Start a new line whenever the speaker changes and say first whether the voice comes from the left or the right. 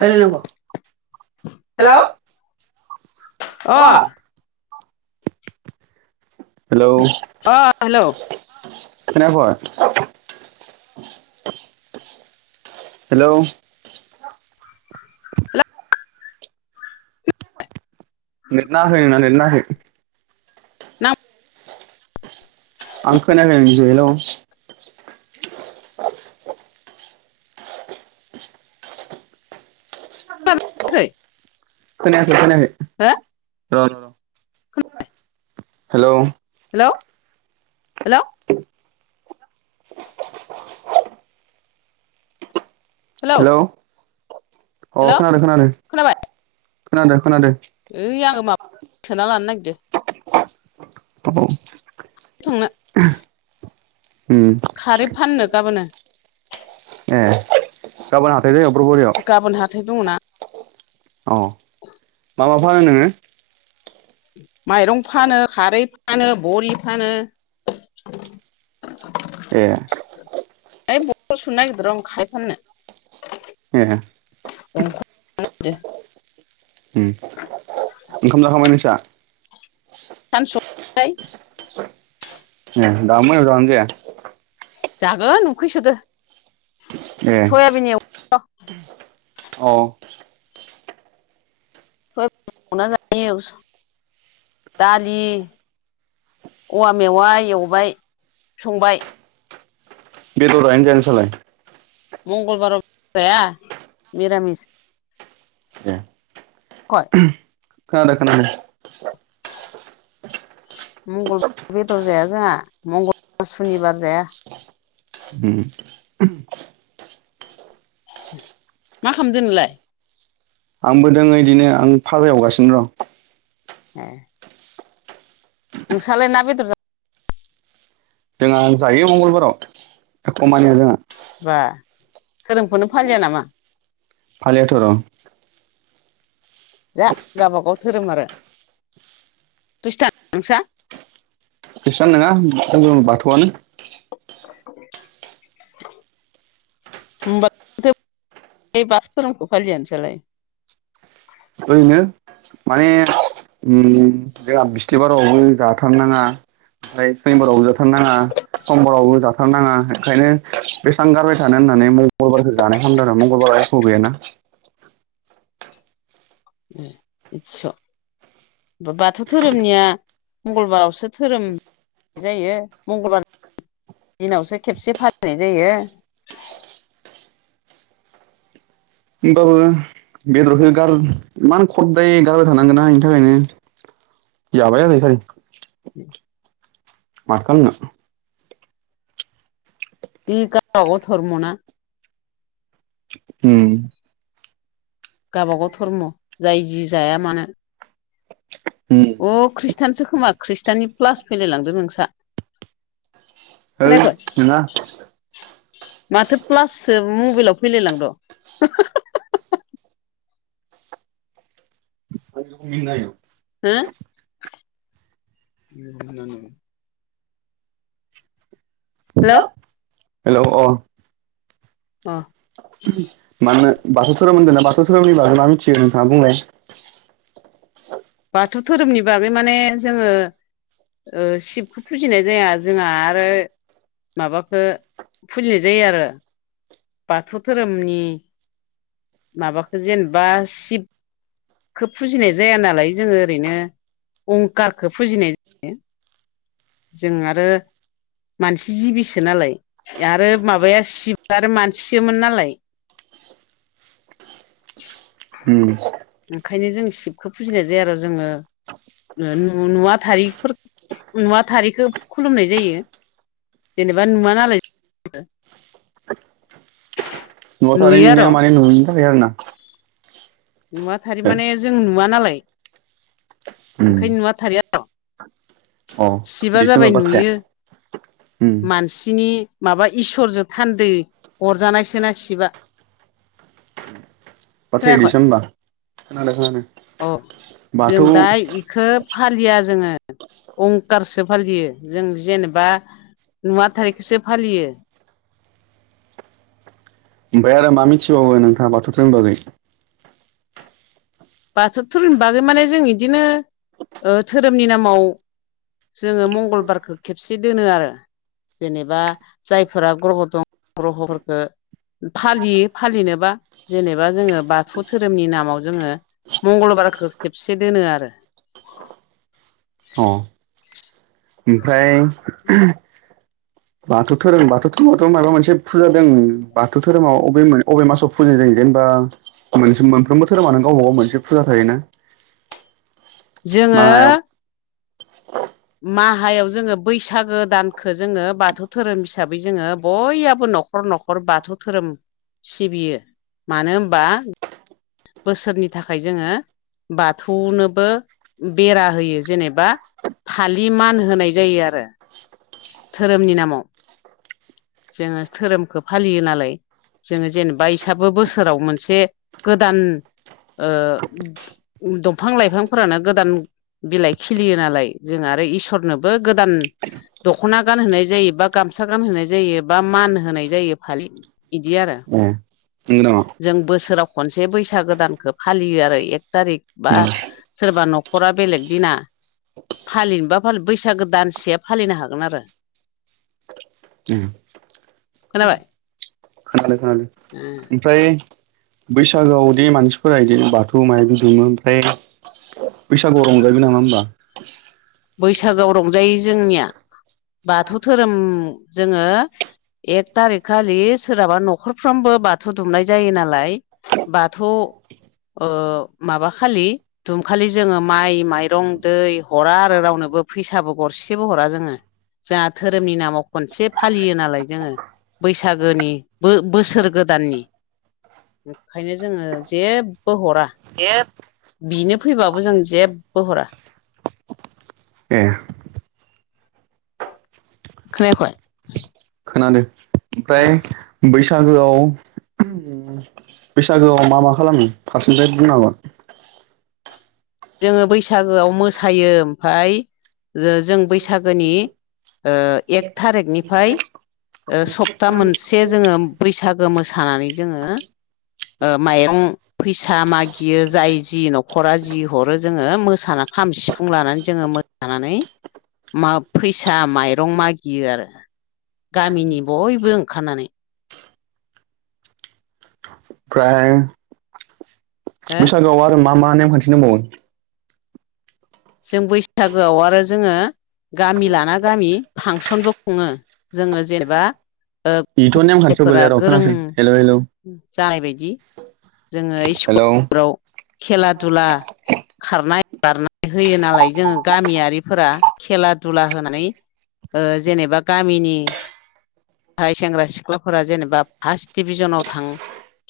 left: रायलाइ नांगौ हेलौ अ
right: हेलौ
left: अ हेलौ
right: खनायाखै [inaudible] हेल'
left: हेल
right: नेट नाङाखै नोंना नेट नाङाखै
left: नां
right: आं खोनायाखै नोंनिखौ हेल'
left: [unintelligible]
right: खोनायाखै
left: हो
right: खोनायाखै हेलौ
left: हेलौ हेलौ
right: [inaudible]
left: हेलौ
right: हेल' अ
left: हेलौ
right: खोनादों खोनादों
left: खोनाबाय
right: खोनादों खोनादों
left: ओइ आङो माबा सोना लानो नागिरदों
right: औ
left: थांनो
right: उम
left: खारै फाननो गाबोनो
right: ए गाबोन हाथाय जायो बोर बुरियाव
left: गाबोन हाथाय दङना
right: अ मा मा फानो नोङो
left: माइरं फानो खारै फानो बरि फानो
right: ए
left: होय बथल सुनो नागिरदों र' आं खारै फाननो
right: ए
left: [unintelligible]
right: उ ओंखाम जाखांबाय नोंसा,?
left: सानसबाय
right: दा मोनायाव जागोन दे
left: जागोन उखैसोदो
right: ए
left: सयाबिन एव [unintelligible]
right: अ
left: [unintelligible] दालि औवा मेवा एवबाय संबाय।
right: बेदर जानो ना जाया नोंसालाय।
left: मंगलबारावाया मिरामिस।
right: ए।
left: [inaudible]
right: खोनादों खोनादों।
left: मंगलबार बेदर जाया जोंहा मंगलबार सुनिबार जाया।
right: उम।
left: मा खालामदों नोंलाय।
right: आंबो दङ इदिनो आं फाजा ऐवगासिनो दं।
left: ए। नोंस्रालाय ना बेदर जा
right: जोंहा जायो मंगलबाराव कमानिया जोंहा
left: जाबा धोरोमखौनो फालिया नामा।
right: फलियाथ' आर
left: जा गावबागाव धोरोम आरो ख्रिस्टान नोंसा।
right: खृष्टान नङा जों बाथौआनो
left: [unintelligible] बाथौ धोरोमखौ फलिया नोंसालाय।
right: ओरैनो माने जोंहा बिस्थिबारावबो जाथों। जाथारनाङा ओमफ्राय सेम्बारावबो जाथारनााङा समबारावबो जाथारनाङा। ओंखायनो बेसेबां गारबाय थानो होननानै मंगलबारखौ जानाय खालामदों आरो मंगलबार एख' गैयाना। [inaudible]
left: ए इदिसो। बाथौ धोरोमनिया मंगलबारावसो धोरोम। जायो मंगलबार। दिनावसो खेबसे फालिनाय जायो।
right: ओमबाबो। बेदरखौ गार इमान खददाय गारबाय थानांगोना बेनि थाखायनो जाबाय जों नखानि
left: उम।
right: मा खालामगासिनो दं।
left: बि गाबा गाव धर्मना।
right: उम।
left: गावबागाव धर्म जाय जि जाया मानो।
right: उम
left: अ खृष्टानसो खोमा खृष्टाननि प्लास फैलाय लांदो नोंसा।
right: ओइ
left: खोनायाखै।
right: नोंङा
left: माथो प्लाससो मबाइलाव फैलायलांद'।
right: [unintelligible]
left: हो [unintelligible]
right: हेल हेल' अ।
left: अ
right: माने बाथौ धोरोमनि मिथिग नोंथाङा बुंलाय।
left: बाथौ धोरोमनि बागै माने जोङो ओ शिबखौ फुजिनाय जाया जोंहा आरो माबााखौ फुजिनाय जायो आरो बाथौ धोरोमनि माबाखौ जेनेबा सिब खो फुजिनाय जाया नालाय जोङो ओरैनो अंखारखौ फुजिनाय जायो। जों आरो मानसि जिबिसोनालाय आरो माबाया सिब आरो मानसिसोमोन नालाय।
right: उम
left: ओंखायनो जों शिबखौ फुजिनाय जाया आरो जोङो नु-नुवा नुवा थारिख नुवा थारिखखौ खुलुमनाय जायो। जेनेबा नुवा नालाय
right: नुवाथारि
left: नुयो आरो
right: मिनिङा माने नुयिनि थाखाय आरोना
left: नुवाथारि माने जों नुवा नालाय
right: उम
left: ओंखायनो नुवा थारैया
right: अ
left: सिबा
right: बिदिसो
left: जाबाय
right: होमबा बाथ्राया
left: नुयो
right: उम
left: मानसिनि माबा इसोरजों थान्दै अरजानायसोना सिबा खोनायाखै
right: फाथैसो होमबा खोनादों खोनादों
left: अ जों
right: बाथौ
left: दा इखौ फालिया जोङो अंखारसो फालियो जों जेनेबा नुवा थारिखोसो फालियो
right: ओमफाय आरो मा मिथिबावो नोंथाङा बाथौ धोरोम बागै
left: बाथौ धोरोमनि बागै माने जों इदिनो धोरोमनि नामाव जोङो मंगलबारखौ खेबसे दोनो आरो जेनेबा जायफोरा ग्रह' दं ग्रह'फोरखौ फालियो फालिनोबा जेनेबा जोङो बाथौ धोरोमनि नामाव जोङो मंगलबारखौ खेबसे दोनो आरो
right: अ ओमफ्राय बाथौ धोरोम बाथौ धोरोमावथ' माबा मोनसे फुजा दों बाथौ धोरोमाव अबे अबे मासाव फुजा जायो जेनेबा बा मोनफ्रोमबो धोरोमानो गावबागाव मोनसे फुजा थायोना
left: जोङो
right: मायाव [unintelligible]
left: माहायाव जोङो बैसागो दानखौ जोङो बाथौ धोरोम हिसाबै जोङो बयहाबो न'खर न'खर बाथौ धोरोम सिबियो मानो होनबा बोसोरनि थाखाय जोङो बाथौनोबो बेरा होयो जेनेबा फालि मान होनाय जायो आरो धोरोमनि नामाव जोङो धोरोमखौ फालियो नालाय जोङो जेनेबा इसाबो बोसोराव मोनसे गोदान ओ दफां-लाइफांफोरानो गोदान बिलाइ खिलियो नालाय जों आरो इसरनोबो गोदान दख'ना गानहोनाय जायो बा गामसा गानहोनाय जायो बा मान होनाय जायो फालि बिदि आरो
right: ए नंगौ
left: जों बोसोराव खनसे बैसागोदानखौ फालियो आरो एक थारिख बा
right: नामा
left: सोरबा न'खरा बेलेग दिना फालिनोबा फालि बैसागो दानसेया फालिनो हागोन आरो
right: उ
left: खोनाबाय
right: खोनादों खोनादों ओमफ्राय बैसागोआव दे मानसिफोरा इदि बाथौ माइबि दुमो ओमफ्राय बैसागु आव रजायोबो नामा होमबा
left: बैसागआव रंजायो जोंनिया बाथौ धोरोम जोङो एक थारिक खालि सोरहाबा न'खरफ्रामबो बाथौ दुमनाय जायो नालाय बाथौ ओ माबाखालि दुमखालि जोङो माइ माइरं दै हरा आरो रावनोबो फैसाबो गरसेबो हरा जोङो जोहा धोरोमनि नामाव खनसे फालियो नालाय जोङो बैसागोनि बो-बोसोर गोदाननि ओंखायनो जोङो जेबो हरा बिनो फैबाबो जों जेबो हरा
right: ए
left: खोनायाखय?
right: ओमफाय बैसागोआव
left: [inaudible]
right: बैसागोआव मा मा खालामो फारसेनिफ्राइ बुंनो [unintelligible]
left: जोङो बैसागोआव मोसायो ओमफाय जो जों बैसागोनि ओ एक थारिखनिफ्राय ओ सप्ता मोनसे जोङो बैसागो मोसा थानानै जोङो ओ माइरं फैसा मागियो जाय जि न'खरा जि हरो जोङो मोसानानै खाम सिफुं लानानै जोङो मोसानानै मा फैसा माइरं मागियो आरो। गामिनि बयबो ओंखारनानै।
right: प्राय
left: हो
right: बैसागोआव आरो मा मा नेम खान्थि दंबावो?
left: जों बैसागोआव आरो जोङो गामि लाना गामि फांसनबो खुङो जोङो जेनेबा ओ
right: बेथ' नेमखान्थियाव
left: गथ'थायफोरा
right: गोलैया र'
left: गोरों
right: खोनासं हेलौ हेलौ
left: जानाय बायदि जोङो
right: हेलौ
left: इस्कुलफोराव खेला दुला खारनाय बारनाय होयो नालाय जोङो गामियारिफोरा खेला दुला होनानै ओ जेनेबा गामिनि नथाय सेंग्रा सिख्लाफोरा जेनेबा फास्ट डिभिजनाव थां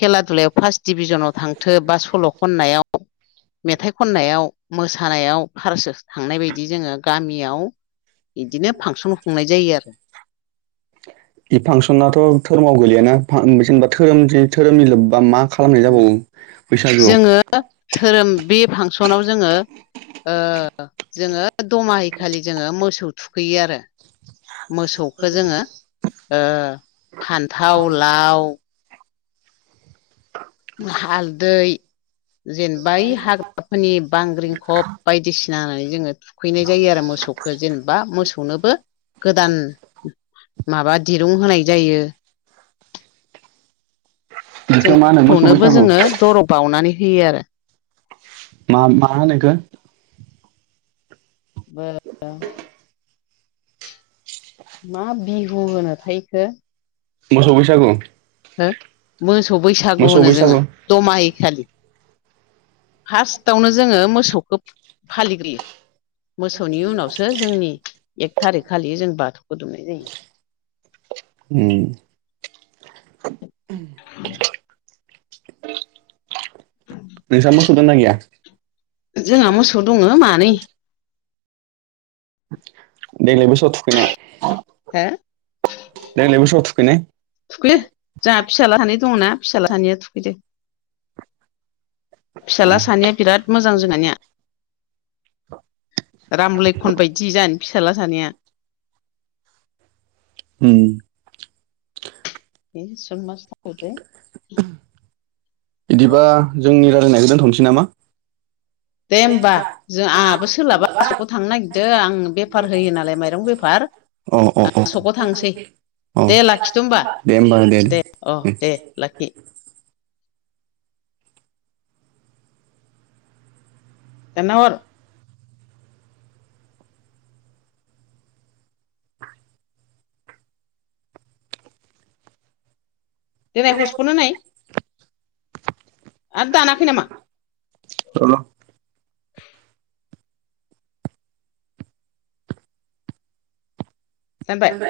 left: खेला दुलायाव फास्ट डिभिजनाव थांथो बा सल' खननायाव मेथाइ खननायाव मोसानायाव फारस थांनाय बायदि जोङो गामियाव बिदिनो फांसन खुंनाय जायो आरो।
right: बे फांसनाथ' धोरमाव गोलैयाना जेनेबा धोरोम धोरोमनि लोब्बा मा खालामनाय
left: उम
right: जाबावो? बैसागुआव
left: जोङो धोरोम बे फांसनाव जोङो ओ जोङो दमाहि खालि जोङो मोसौ थुखैयो आरो मोसौखौ जोङो ओ फान्थाव लाव हालदै जेनेबा ओइ हाग्राफोरनि बांग्रिंखब बायदिसिन फिनानै जोङो थुखैनाय जायो आरो मोसौखौ जेनेबा मोसौनोबो गोदान माबा दिरुं होनाय जायो।
right: [inaudible] बेखौ मा होनो मोसौ
left: जोंखौनोबो
right: बैसागु
left: जोङो दर' बउनानै होयो आरो।
right: मा मा ओनो इखो?
left: ब ब मा बिहु होनोथायखो
right: मोसौ बैसागु?
left: ओ मोसौ बैसागु
right: मोसौ
left: होनो जोङो
right: बैसागु
left: दमाहिखालि।
right: [inaudible]
left: फार्स्टआवनो जोङो मोसौखौ फालिग्रोयो। मोसौनि उनावसो जोंनि एक थारिख खालि जों बाथौ खो दुमनाय जायो।
right: उम
left: [unintelligible]
right: नोंसा मोखौ दंनां गैया?
left: जोंहा मोसौ दङ मानै।
right: देग्लायबो [unintelligible] थुखैया
left: हो
right: [unintelligible]
left: थुखैयो जाहा फिसाला सानै दंना फिसाला सानैया थुखैदो। फिसाला सानैया बिराद मोजां जोंहानिया [inaudible] राम लैखन बायदि जाद फिसाला सानैया
right: उम।
left: [unintelligible]
right: बिदिबा जोंनि रायलायनायखौ दोनथ'नोसै नामा?
left: दे होमबा जों आंहाबो सोलाबा सकाव थांनो नागिरदों आं बेफार होयो नालाय माइरं बेफार।
right: अ अ अ।
left: सकआव थांसै
right: औ
left: दे लाखिथ' होमबा दे अ दे लाखि। दानना हर। देनाय हसपत होनाय। आरो दानाखै नामा?
right: औ
left: दानबाय।